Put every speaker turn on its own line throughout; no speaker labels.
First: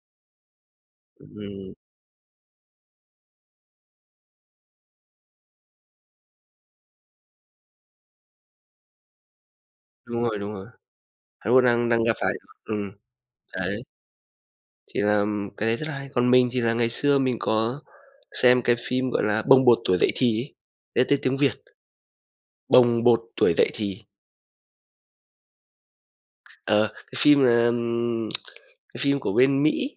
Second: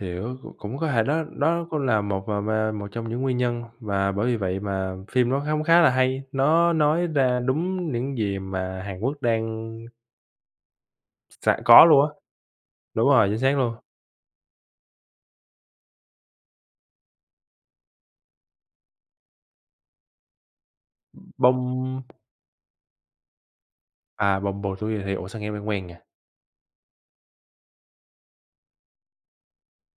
Hiểu, cũng cũng có thể đó đó
Ừm.
cũng là một và ma một trong những nguyên nhân mà bởi vì vậy mà phim nó hóng khá là hay, nó nói ra đúng những gì mà Hàn Quốc đang
Đúng rồi, đúng rồi. Hàn
sẵn
Quốc
có
đang đang
luôn
gặp
á.
phải [unintelligible] ừm,
Đúng rồi, chính xác luôn.
đấy, thì làm cái đấy rất là hay. Còn mình thì là ngày xưa mình có xem cái phim, gọi là, "Bồng bột tuổi dậy thì" ấy, đấy tên tiếng Việt.
Bông
"Bồng bột tuổi dậy thì."
À, "Bồng bột tuổi dậy thì." Ủa, sao nghe quen quen nhỉ?
Ờ, cái phim này, ừm, cái phim của bên Mỹ,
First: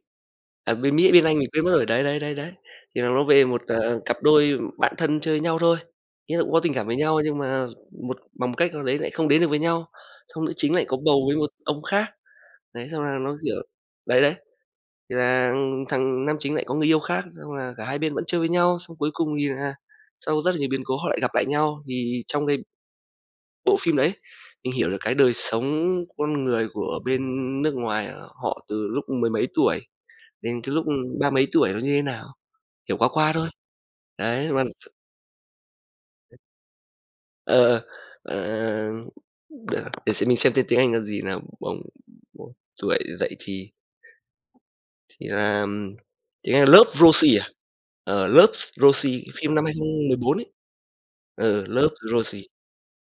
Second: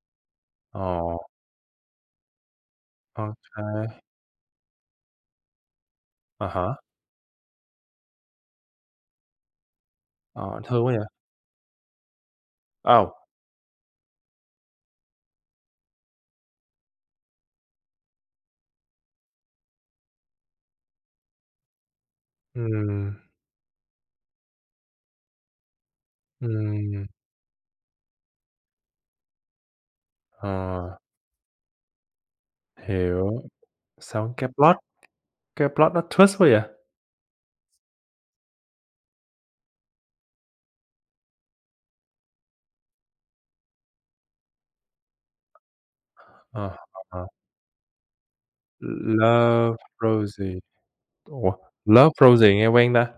à, bên Mỹ,
Ồ.
bên Anh mình quên mất rồi, đấy, đấy, đấy, đấy. Thì nó
Ô
nói về một, à,
kê.
cặp đôi bạn thân chơi với nhau thôi, ý là
À
cũng có tình
há.
cảm với nhau nhưng mà một bằng một cách nào đấy lại không đến được với nhau. Xong nữ
Ờ,
chính lại
thương quá
có
vậy?
bầu với một ông khác, đấy, xong
Âu.
là nó, kiểu đấy, đấy, thì là, ừm, thằng nam chính lại có người yêu khác, xong là cả hai bên vẫn chơi với nhau, xong cuối cùng thì là sau rất là nhiều biến cố họ lại gặp lại nhau. Thì trong cái
Ừm.
bộ phim đấy, mình hiểu được cái đời sống con người của
Ừm.
bên nước ngoài họ từ lúc mười mấy tuổi đến cái lúc,
Ờ.
ưm, ba mấy tuổi nó như thế nào, hiểu qua qua
Hiểu.
thôi.
Xong cái
Đấy, và
plot, cái plot, nó twist quá vậy?
Ờ, ờ, ờ, ờ, ừm, được, để xem mình xem tên tiếng Anh là gì nào? "Bồng bột tuổi dậy thì." Thì là, ừm, tiếng Anh
Ờ
"Love,
[unintelligible]
Rosie" à? Ờ, "Love,
"L
Rosie," phim năm hai
Love,
không mười bốn ấy.
Rosie." Ủa,
Ừ, "Love,
"Love,
Rosie."
Rosie" nghe quen ta,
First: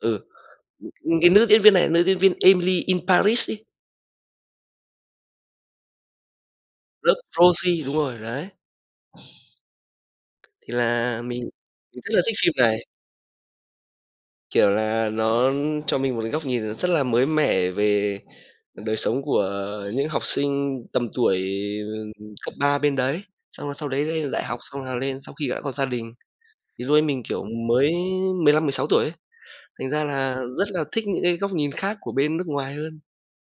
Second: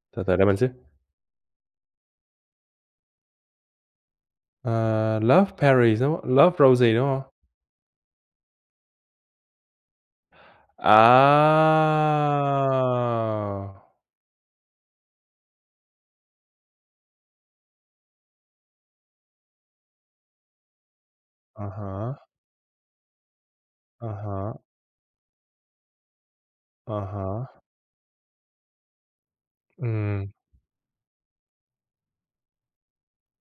Ừ.
từ từ đợi mình xíu.
Ừm, cái nữ diễn viên này nữ diễn viên Emily in Paris ấy.
Ờ, Love, Perry, đúng "Love, Rosie," đúng
"Love,
hông?
Rosie," đúng rồi, đấy. Thì là mình mình rất là thích phim này.
À!
Kiểu là nó cho mình một cái góc nhìn rất là mới mẻ về đời sống của những học sinh tầm tuổi,
À
ừm,
há.
cấp 3 bên đấy. Xong là sau đấy
À
lên lên đại
há.
học, xong là lên sau khi đã có gia đình. Thì
À
lúc ấy mình, kiểu,
há.
mới 15, 16 tuổi ấy, thành ra
Ừm.
là rất là thích những cái góc nhìn khác của bên nước ngoài hơn.